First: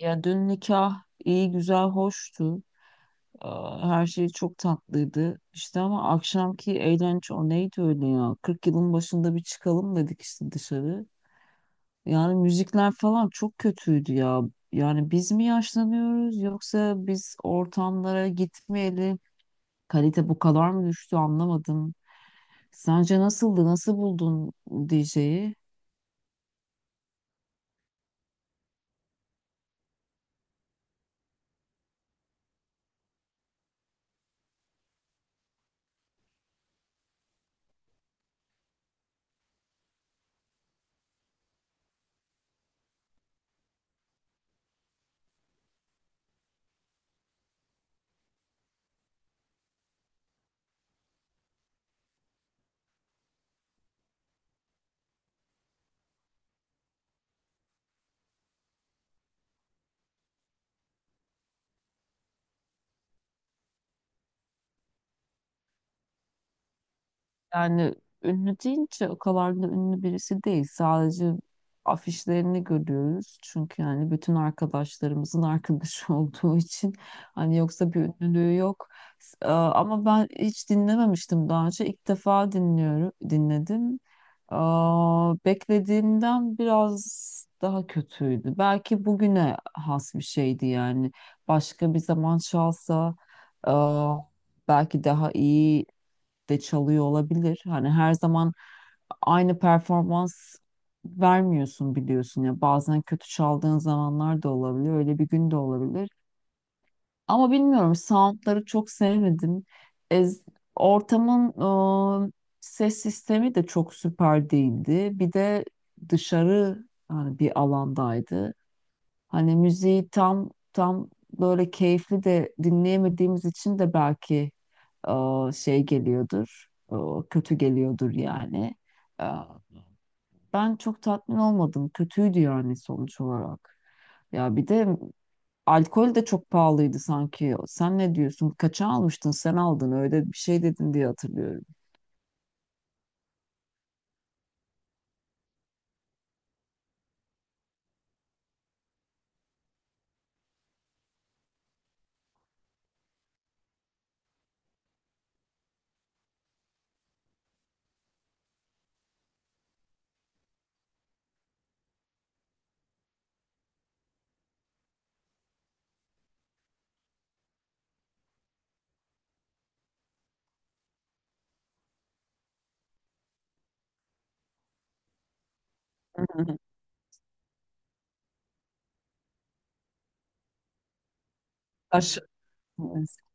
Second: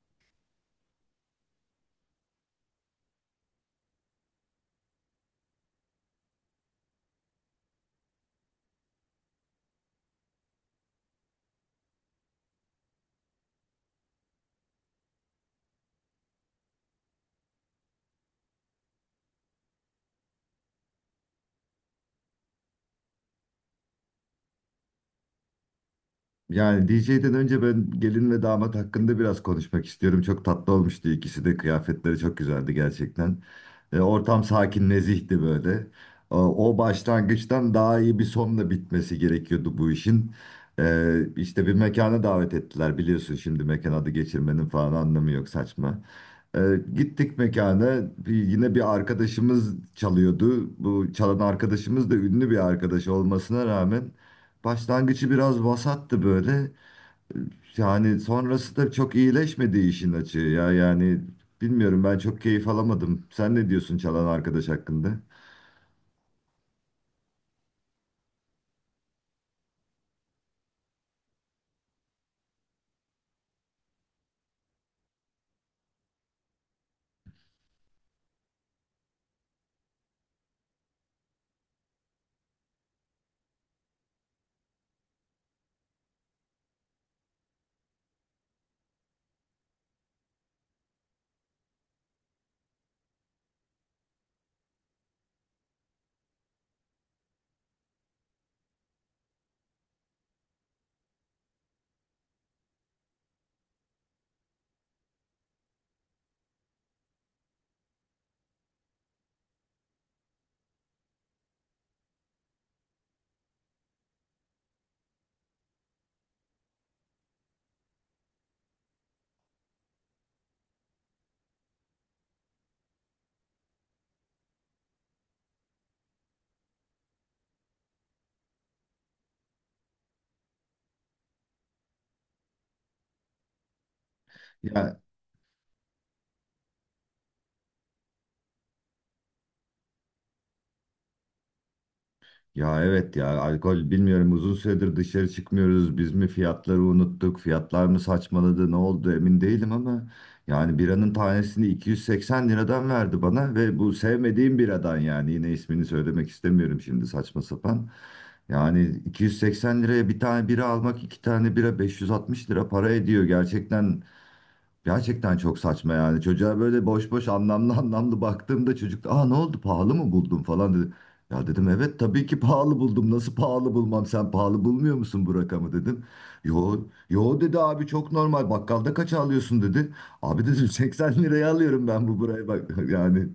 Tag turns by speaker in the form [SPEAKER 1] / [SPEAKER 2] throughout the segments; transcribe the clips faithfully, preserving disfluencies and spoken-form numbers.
[SPEAKER 1] Ya dün nikah iyi güzel hoştu. Aa, Her şey çok tatlıydı. İşte ama akşamki eğlence o neydi öyle ya? Kırk yılın başında bir çıkalım dedik işte dışarı. Yani müzikler falan çok kötüydü ya. Yani biz mi yaşlanıyoruz yoksa biz ortamlara gitmeyeli kalite bu kadar mı düştü anlamadım. Sence nasıldı? Nasıl buldun D J'yi?
[SPEAKER 2] Yani D J'den önce ben gelin ve damat hakkında biraz konuşmak istiyorum. Çok tatlı olmuştu ikisi de. Kıyafetleri çok güzeldi gerçekten. E, ortam sakin, nezihti böyle. E, o başlangıçtan daha iyi bir sonla bitmesi gerekiyordu bu işin. E, işte bir mekana davet ettiler. Biliyorsun şimdi mekan adı geçirmenin falan anlamı yok, saçma. E, Gittik mekana. Bir- yine bir arkadaşımız çalıyordu. Bu çalan arkadaşımız da ünlü bir arkadaş olmasına rağmen... Başlangıcı biraz vasattı böyle. Yani sonrası da çok iyileşmedi işin açığı ya. Yani bilmiyorum, ben çok keyif alamadım. Sen ne diyorsun çalan arkadaş hakkında?
[SPEAKER 1] Yani ünlü deyince o kadar da ünlü birisi değil. Sadece afişlerini görüyoruz. Çünkü yani bütün arkadaşlarımızın arkadaşı olduğu için hani yoksa bir ünlülüğü yok. S- e, Ama ben hiç dinlememiştim daha önce. İlk defa dinliyorum, dinledim. Aa, Beklediğimden biraz daha kötüydü. Belki bugüne has bir şeydi yani. Başka bir zaman çalsa belki daha iyi de çalıyor olabilir. Hani her zaman aynı performans vermiyorsun biliyorsun ya. Bazen kötü çaldığın zamanlar da olabilir. Öyle bir gün de olabilir. Ama bilmiyorum soundları çok sevmedim. Ez- ortamın e, ses sistemi de çok süper değildi. Bir de dışarı hani bir alandaydı. Hani müziği tam tam böyle keyifli de dinleyemediğimiz için de belki e, şey geliyordur, e, kötü geliyordur yani. E, ben çok tatmin olmadım. Kötüydü yani sonuç olarak. Ya bir de
[SPEAKER 2] Ya
[SPEAKER 1] alkol de çok pahalıydı sanki. Sen ne diyorsun? Kaça almıştın? Sen aldın. Öyle bir şey dedin diye hatırlıyorum.
[SPEAKER 2] Ya evet ya, alkol bilmiyorum, uzun süredir dışarı çıkmıyoruz. Biz mi fiyatları unuttuk? Fiyatlar mı saçmaladı? Ne oldu emin değilim ama yani biranın tanesini iki yüz seksen liradan verdi bana ve bu sevmediğim biradan, yani yine ismini söylemek istemiyorum şimdi, saçma sapan. Yani iki yüz seksen liraya bir tane bira almak, iki tane bira beş yüz altmış lira para ediyor. Gerçekten Gerçekten çok saçma yani. Çocuğa böyle boş boş, anlamlı anlamlı baktığımda çocuk da aa ne oldu, pahalı mı buldum falan dedi. Ya dedim, evet tabii ki pahalı buldum. Nasıl pahalı bulmam, sen pahalı bulmuyor musun bu rakamı dedim. Yo, yo dedi abi, çok normal, bakkalda kaça alıyorsun dedi. Abi dedim seksen liraya alıyorum ben, bu buraya bak
[SPEAKER 1] Aş
[SPEAKER 2] yani.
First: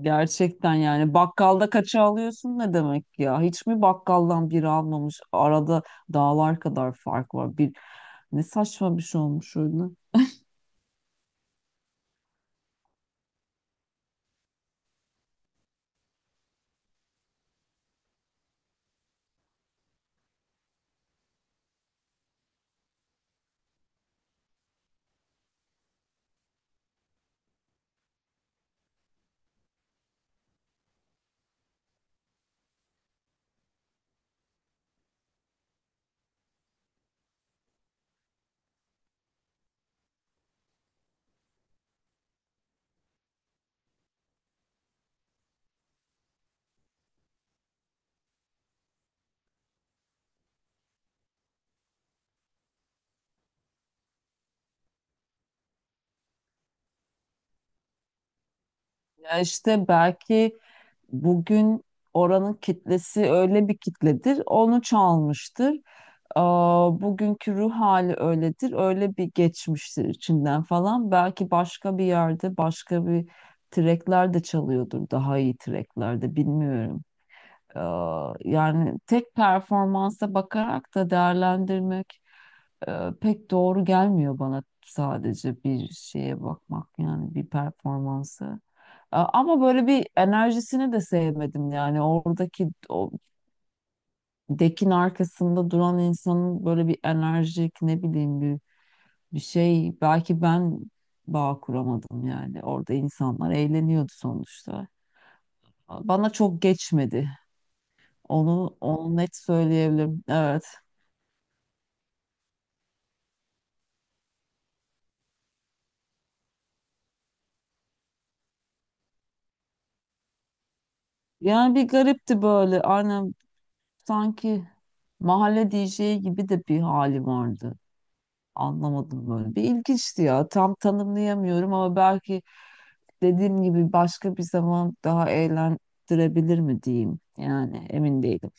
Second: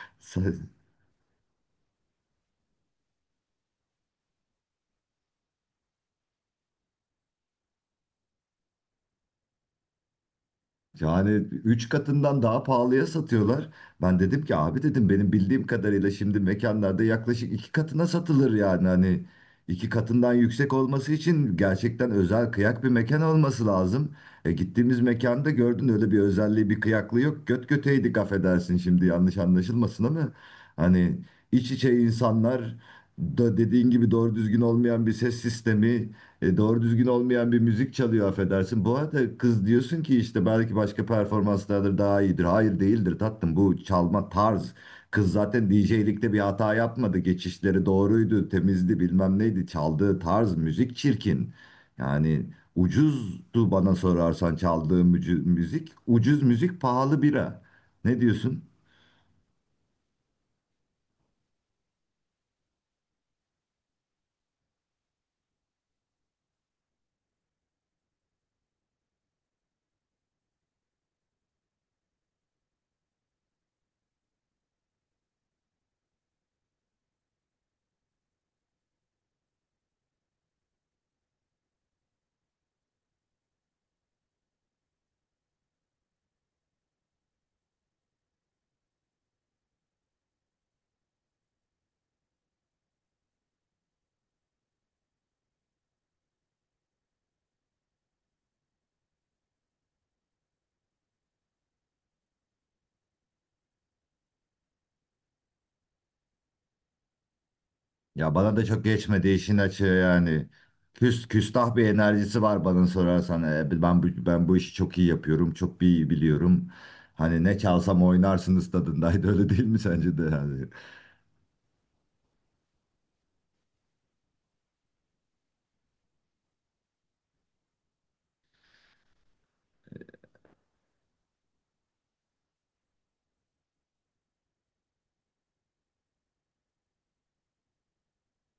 [SPEAKER 1] Gerçekten yani bakkalda kaça alıyorsun ne demek ya? Hiç mi bakkaldan biri almamış? Arada dağlar kadar fark var. Bir ne saçma bir şey olmuş öyle.
[SPEAKER 2] Yani üç katından daha pahalıya satıyorlar. Ben dedim ki abi dedim, benim bildiğim kadarıyla şimdi mekanlarda yaklaşık iki katına satılır yani, hani iki katından yüksek olması için gerçekten özel kıyak bir mekan olması lazım. E gittiğimiz mekanda gördün, öyle bir özelliği bir kıyaklığı yok. Göt göteydik affedersin, şimdi yanlış anlaşılmasın ama hani iç içe insanlar, da dediğin gibi doğru düzgün olmayan bir ses sistemi, e, doğru düzgün olmayan bir müzik çalıyor affedersin. Bu arada kız diyorsun ki işte belki başka performanslardır, daha iyidir. Hayır değildir tatlım, bu çalma tarz. Kız zaten D J'likte bir hata yapmadı. Geçişleri doğruydu, temizdi, bilmem neydi. Çaldığı tarz müzik çirkin. Yani ucuzdu bana sorarsan çaldığım müzik. Ucuz müzik, pahalı bira. Ne diyorsun?
[SPEAKER 1] Ya işte belki bugün oranın kitlesi öyle bir kitledir. Onu çalmıştır. Aa, bugünkü ruh hali öyledir. Öyle bir geçmiştir içinden falan. Belki başka bir yerde başka bir trackler de çalıyordur. Daha iyi tracklerde bilmiyorum. Ee, Yani tek performansa bakarak da değerlendirmek e, pek doğru gelmiyor bana sadece bir şeye bakmak yani bir performansı. Ee, Ama böyle bir enerjisini de sevmedim yani oradaki o dekin arkasında duran insanın böyle bir enerjik ne bileyim bir, bir şey belki ben bağ kuramadım yani orada insanlar eğleniyordu sonuçta. Bana çok geçmedi.
[SPEAKER 2] Ya bana da
[SPEAKER 1] Onu,
[SPEAKER 2] çok
[SPEAKER 1] onu
[SPEAKER 2] geçmedi
[SPEAKER 1] net
[SPEAKER 2] işin açığı
[SPEAKER 1] söyleyebilirim.
[SPEAKER 2] yani.
[SPEAKER 1] Evet.
[SPEAKER 2] Küs, küstah bir enerjisi var bana sorarsan. E, ben, bu- ben bu işi çok iyi yapıyorum, çok iyi biliyorum. Hani ne çalsam oynarsınız tadındaydı öyle değil mi sence de yani?
[SPEAKER 1] Yani bir garipti böyle. Aynen sanki mahalle D J'i gibi de bir hali vardı. Anlamadım böyle. Bir ilginçti ya. Tam tanımlayamıyorum ama belki dediğim gibi başka bir zaman daha eğlendirebilir mi diyeyim. Yani emin değilim.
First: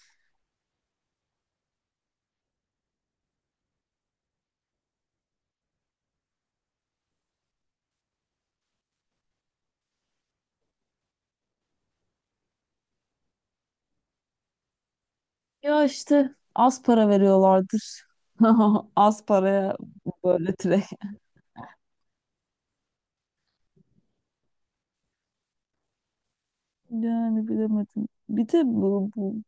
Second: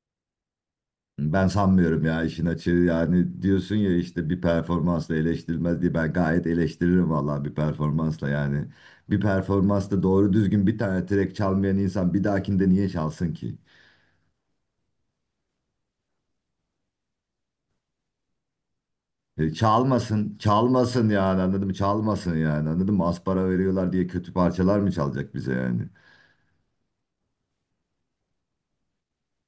[SPEAKER 2] Ben sanmıyorum ya işin açığı yani. Diyorsun ya işte bir performansla eleştirilmez diye, ben gayet eleştiririm vallahi bir performansla yani. Bir performansta doğru düzgün bir tane track çalmayan insan bir dahakinde niye çalsın ki?
[SPEAKER 1] Ya işte az para veriyorlardır. Az
[SPEAKER 2] E,
[SPEAKER 1] paraya
[SPEAKER 2] çalmasın,
[SPEAKER 1] böyle direkt.
[SPEAKER 2] çalmasın yani, anladım, çalmasın yani, anladım. Az para veriyorlar diye kötü parçalar mı çalacak bize yani?
[SPEAKER 1] Yani bilemedim. Bir de bu, bu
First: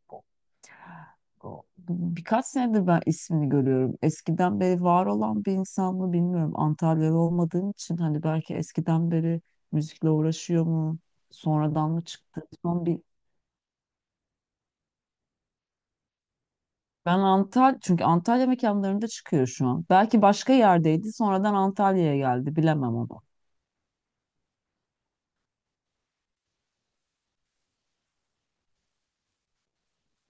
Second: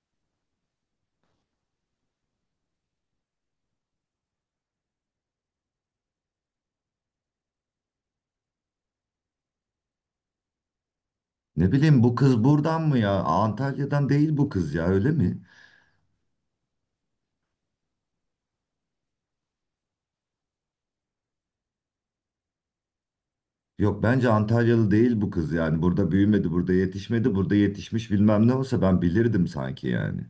[SPEAKER 1] O- Birkaç senedir ben ismini görüyorum. Eskiden beri var olan bir insan mı bilmiyorum. Antalyalı olmadığım için hani belki eskiden beri müzikle uğraşıyor mu?
[SPEAKER 2] Ne
[SPEAKER 1] Sonradan mı
[SPEAKER 2] bileyim, bu
[SPEAKER 1] çıktı?
[SPEAKER 2] kız buradan
[SPEAKER 1] Son
[SPEAKER 2] mı
[SPEAKER 1] bir
[SPEAKER 2] ya? Antalya'dan değil bu kız, ya öyle mi?
[SPEAKER 1] ben Antalya çünkü Antalya mekanlarında çıkıyor şu an. Belki başka yerdeydi, sonradan Antalya'ya geldi. Bilemem onu.
[SPEAKER 2] Yok bence Antalyalı değil bu kız yani. Burada büyümedi, burada yetişmedi, burada yetişmiş bilmem ne olsa ben bilirdim sanki yani.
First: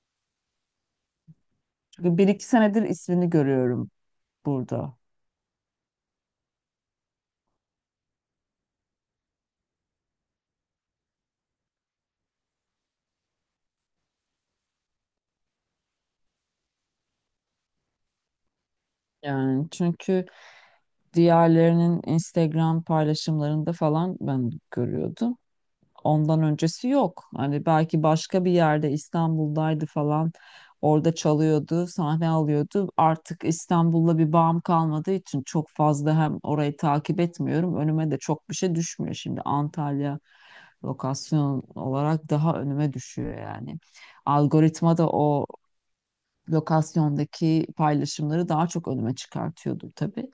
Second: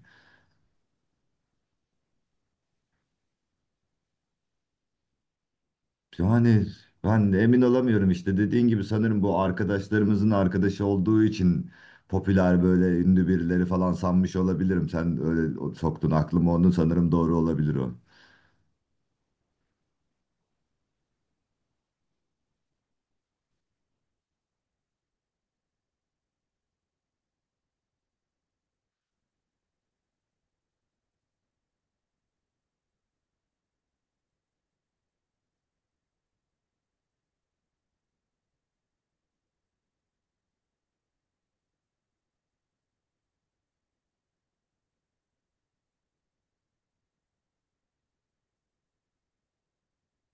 [SPEAKER 1] Çünkü bir iki senedir ismini görüyorum burada.
[SPEAKER 2] Yani ben de emin olamıyorum, işte dediğin gibi sanırım bu arkadaşlarımızın arkadaşı olduğu için popüler, böyle ünlü birileri falan sanmış olabilirim. Sen öyle soktun aklıma onu, sanırım doğru olabilir o.
[SPEAKER 1] Yani çünkü diğerlerinin Instagram paylaşımlarında falan ben görüyordum. Ondan öncesi yok. Hani belki başka bir yerde İstanbul'daydı falan. Orada çalıyordu, sahne alıyordu. Artık İstanbul'la bir bağım kalmadığı için çok fazla hem orayı takip etmiyorum. Önüme de çok bir şey düşmüyor şimdi. Antalya lokasyon olarak daha önüme düşüyor yani. Algoritma da o lokasyondaki paylaşımları daha çok önüme çıkartıyordu tabii.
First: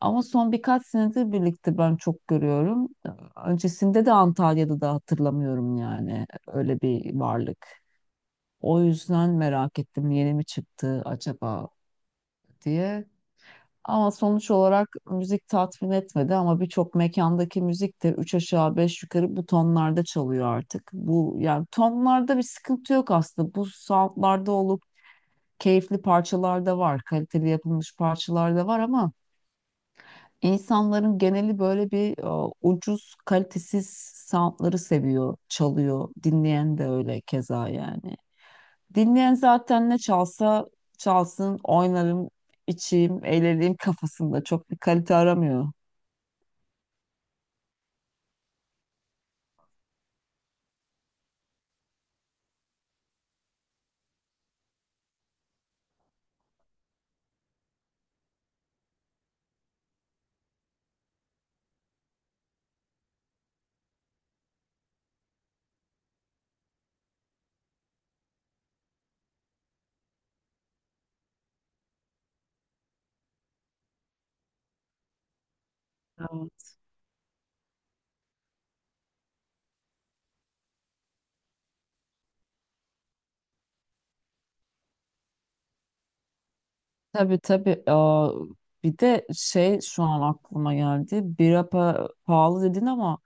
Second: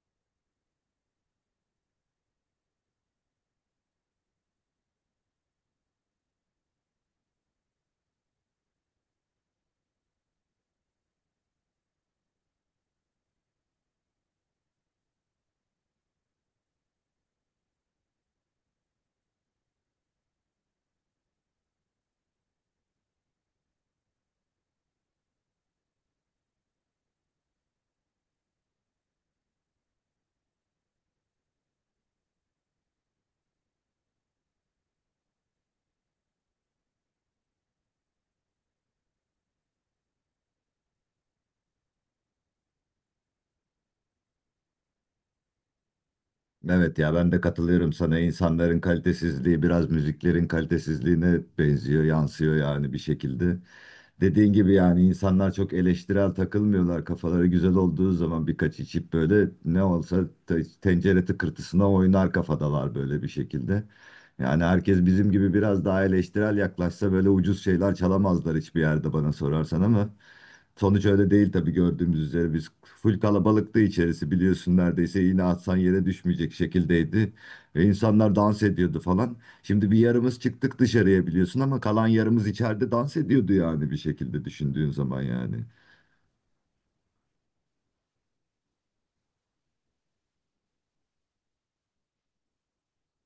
[SPEAKER 1] Ama son birkaç senedir birlikte ben çok görüyorum. Öncesinde de Antalya'da da hatırlamıyorum yani öyle bir varlık. O yüzden merak ettim yeni mi çıktı acaba diye. Ama sonuç olarak müzik tatmin etmedi ama birçok mekandaki müzik de üç aşağı beş yukarı bu tonlarda çalıyor artık. Bu yani tonlarda bir sıkıntı yok aslında. Bu soundlarda olup keyifli parçalar da var, kaliteli yapılmış parçalar da var ama insanların geneli böyle bir e, ucuz, kalitesiz soundları seviyor, çalıyor. Dinleyen de öyle keza yani. Dinleyen zaten ne çalsa çalsın, oynarım, içeyim, eğleneyim kafasında. Çok bir kalite aramıyor.
[SPEAKER 2] Evet ya, ben de katılıyorum sana. İnsanların kalitesizliği biraz müziklerin kalitesizliğine benziyor, yansıyor yani bir şekilde. Dediğin gibi yani insanlar çok eleştirel takılmıyorlar. Kafaları güzel olduğu zaman, birkaç içip böyle, ne olsa te- tencere tıkırtısına oynar kafadalar böyle bir şekilde. Yani herkes bizim gibi biraz daha eleştirel yaklaşsa böyle ucuz şeyler çalamazlar hiçbir yerde bana sorarsan ama. Sonuç öyle değil tabii, gördüğümüz üzere biz full kalabalıktı içerisi biliyorsun, neredeyse iğne atsan yere düşmeyecek
[SPEAKER 1] Evet.
[SPEAKER 2] şekildeydi. Ve insanlar dans ediyordu falan. Şimdi bir yarımız çıktık dışarıya biliyorsun ama kalan yarımız içeride dans ediyordu yani, bir şekilde düşündüğün zaman yani.
[SPEAKER 1] Tabii tabii. Aa, bir de şey şu an aklıma geldi. Bira pa- pahalı dedin ama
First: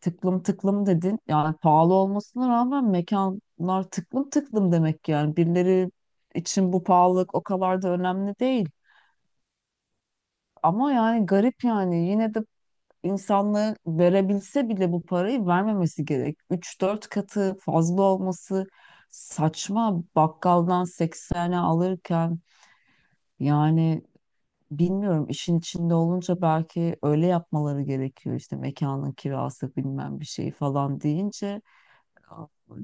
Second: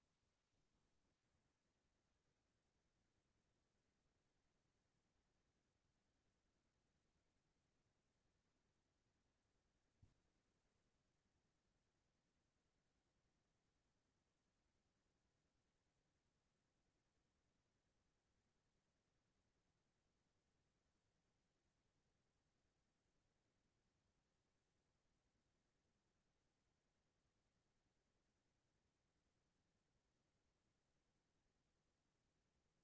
[SPEAKER 1] tıklım tıklım dedin. Yani pahalı olmasına rağmen mekanlar tıklım tıklım demek yani. Birileri için bu pahalılık o kadar da önemli değil. Ama yani garip yani yine de insanlığı verebilse bile bu parayı vermemesi gerek. Üç dört katı fazla olması saçma. Bakkaldan seksene alırken yani bilmiyorum işin içinde olunca belki öyle yapmaları gerekiyor işte mekanın kirası bilmem bir şey falan deyince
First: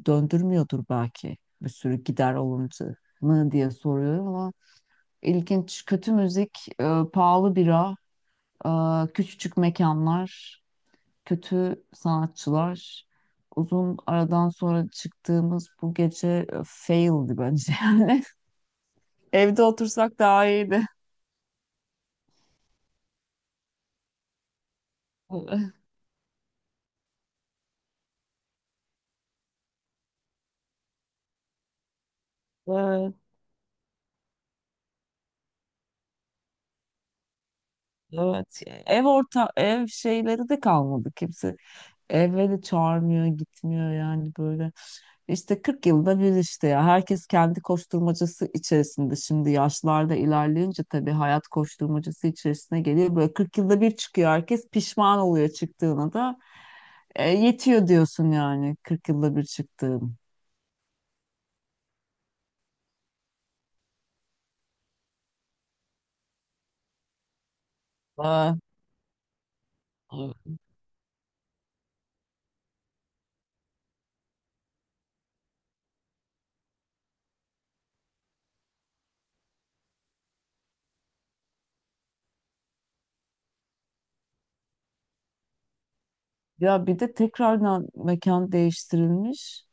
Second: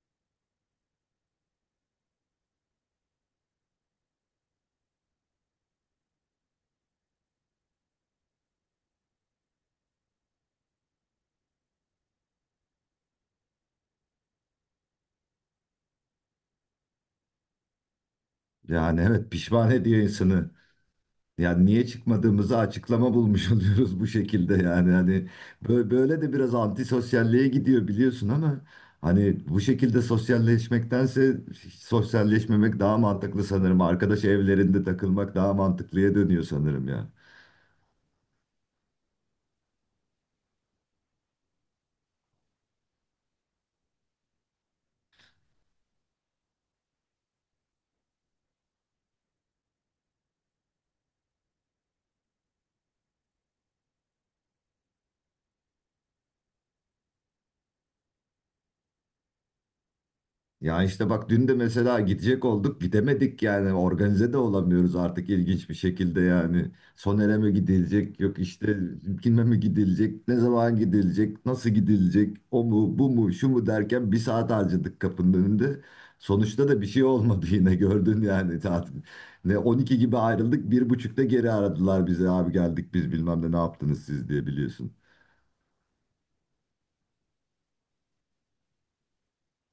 [SPEAKER 1] döndürmüyordur belki bir sürü gider alındı mı diye soruyorum ama ilginç kötü müzik, e, pahalı bira, e, küçücük mekanlar, kötü sanatçılar. Uzun aradan sonra çıktığımız bu gece e, faildi bence.
[SPEAKER 2] Yani evet,
[SPEAKER 1] Evde
[SPEAKER 2] pişman ediyor
[SPEAKER 1] otursak daha
[SPEAKER 2] insanı.
[SPEAKER 1] iyiydi.
[SPEAKER 2] Yani niye çıkmadığımızı açıklama bulmuş oluyoruz bu şekilde yani, hani bö- böyle de biraz antisosyalliğe gidiyor biliyorsun ama hani bu şekilde sosyalleşmektense hiç sosyalleşmemek daha
[SPEAKER 1] Evet,
[SPEAKER 2] mantıklı sanırım. Arkadaş evlerinde takılmak daha mantıklıya dönüyor sanırım ya.
[SPEAKER 1] evet. Ev orta ev şeyleri de kalmadı kimse. Eve de çağırmıyor, gitmiyor yani böyle. İşte kırk yılda bir işte ya herkes kendi koşturmacası içerisinde şimdi yaşlarda ilerleyince tabii hayat koşturmacası içerisine geliyor. Böyle kırk yılda bir çıkıyor herkes pişman oluyor çıktığına da E, yetiyor diyorsun yani kırk yılda bir çıktığın.
[SPEAKER 2] Ya işte bak, dün de mesela gidecek olduk, gidemedik yani, organize de olamıyoruz artık ilginç bir şekilde yani. Soner'e mi gidilecek, yok
[SPEAKER 1] Aa,
[SPEAKER 2] işte kime mi gidilecek, ne zaman gidilecek, nasıl gidilecek, o mu bu mu şu mu derken bir saat harcadık kapının önünde. Sonuçta da bir şey olmadı yine, gördün yani tatil. Ne on iki gibi ayrıldık, bir buçukta geri aradılar bize, abi geldik biz bilmem ne, ne yaptınız siz diye, biliyorsun.
[SPEAKER 1] ya bir de tekrardan mekan değiştirilmiş.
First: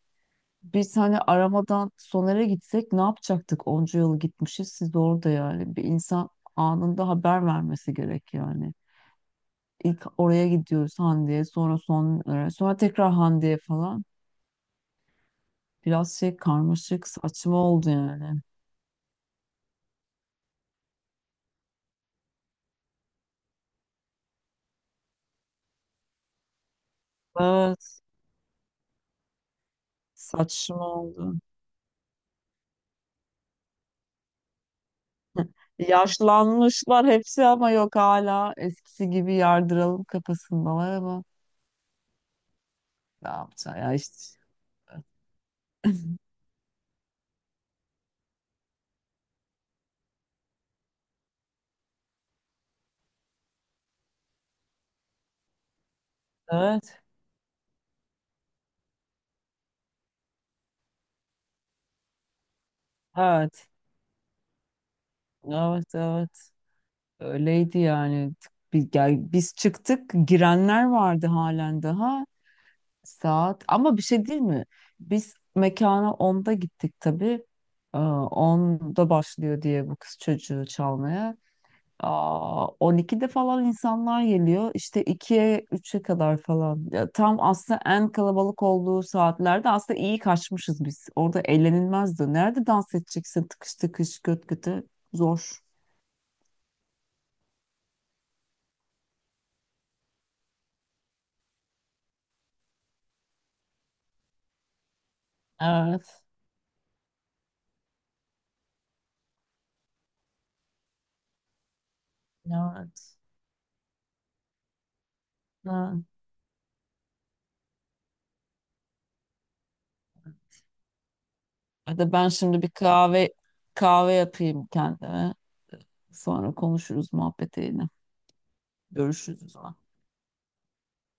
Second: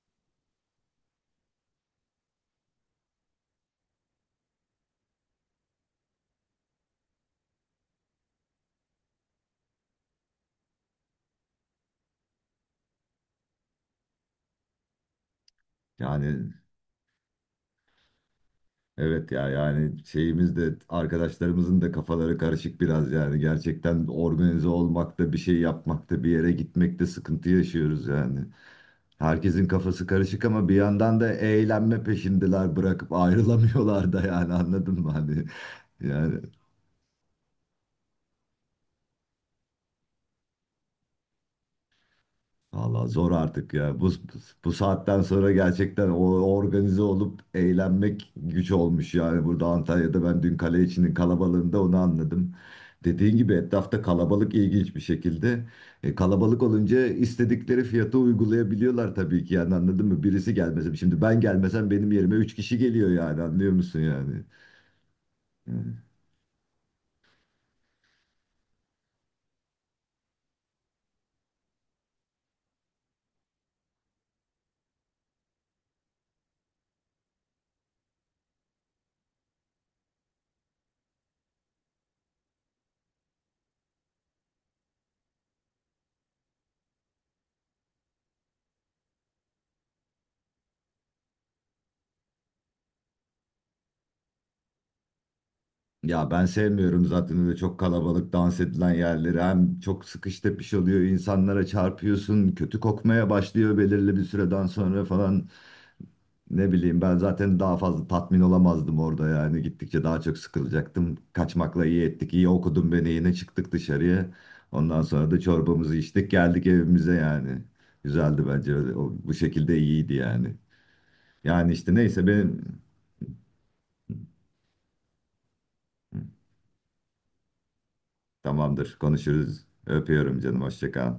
[SPEAKER 1] Biz hani aramadan Soner'e gitsek ne yapacaktık? Onca yıl gitmişiz siz orada yani. Bir insan anında haber vermesi gerek yani. İlk oraya gidiyoruz Hande'ye sonra sonlara sonra tekrar Hande'ye falan. Biraz şey
[SPEAKER 2] Yani
[SPEAKER 1] karmaşık saçma oldu yani.
[SPEAKER 2] evet ya, yani şeyimiz de, arkadaşlarımızın da kafaları karışık biraz yani, gerçekten organize olmakta, bir şey yapmakta, bir yere gitmekte sıkıntı
[SPEAKER 1] Evet,
[SPEAKER 2] yaşıyoruz yani. Herkesin kafası karışık ama bir
[SPEAKER 1] saçma
[SPEAKER 2] yandan da
[SPEAKER 1] oldu.
[SPEAKER 2] eğlenme peşindeler, bırakıp ayrılamıyorlar da, yani anladın mı hani yani.
[SPEAKER 1] Yaşlanmışlar hepsi ama yok hala eskisi gibi yardıralım kafasındalar ama
[SPEAKER 2] Valla
[SPEAKER 1] ne
[SPEAKER 2] zor artık
[SPEAKER 1] yapacağız ya
[SPEAKER 2] ya. Bu,
[SPEAKER 1] işte.
[SPEAKER 2] bu saatten sonra gerçekten o organize olup eğlenmek güç olmuş yani. Burada Antalya'da ben dün kale içinin kalabalığında onu anladım. Dediğin gibi, etrafta kalabalık ilginç bir şekilde. E, kalabalık
[SPEAKER 1] Evet,
[SPEAKER 2] olunca istedikleri fiyatı uygulayabiliyorlar tabii ki yani, anladın mı? Birisi gelmesin. Şimdi ben gelmesem benim yerime üç kişi geliyor yani,
[SPEAKER 1] evet,
[SPEAKER 2] anlıyor musun yani?
[SPEAKER 1] evet,
[SPEAKER 2] Yani.
[SPEAKER 1] evet, öyleydi yani. Bir, gel- biz çıktık girenler vardı halen daha. Saat ama bir şey değil mi? Biz mekana onda gittik tabii. Ee, onda başlıyor diye bu kız çocuğu çalmaya. Aa, on ikide falan insanlar geliyor. İşte ikiye, üçe kadar falan. Ya, tam aslında en kalabalık olduğu saatlerde aslında iyi kaçmışız biz. Orada eğlenilmezdi. Nerede dans edeceksin tıkış tıkış göt göte? Zor.
[SPEAKER 2] Ya ben sevmiyorum zaten öyle çok kalabalık dans edilen yerleri. Hem çok sıkış tepiş oluyor, insanlara çarpıyorsun, kötü kokmaya başlıyor belirli bir süreden sonra falan.
[SPEAKER 1] Evet.
[SPEAKER 2] Ne bileyim, ben zaten daha fazla tatmin olamazdım orada yani. Gittikçe daha çok sıkılacaktım. Kaçmakla iyi ettik, iyi okudun beni,
[SPEAKER 1] Evet.
[SPEAKER 2] yine çıktık dışarıya. Ondan sonra da çorbamızı
[SPEAKER 1] Evet.
[SPEAKER 2] içtik, geldik evimize yani. Güzeldi bence öyle. O, bu şekilde iyiydi yani. Yani işte
[SPEAKER 1] Ya da
[SPEAKER 2] neyse
[SPEAKER 1] ben şimdi bir
[SPEAKER 2] benim...
[SPEAKER 1] kahve kahve yapayım kendime. Sonra konuşuruz muhabbet yine.
[SPEAKER 2] Tamamdır,
[SPEAKER 1] Görüşürüz o
[SPEAKER 2] konuşuruz.
[SPEAKER 1] zaman.
[SPEAKER 2] Öpüyorum canım, hoşça kal.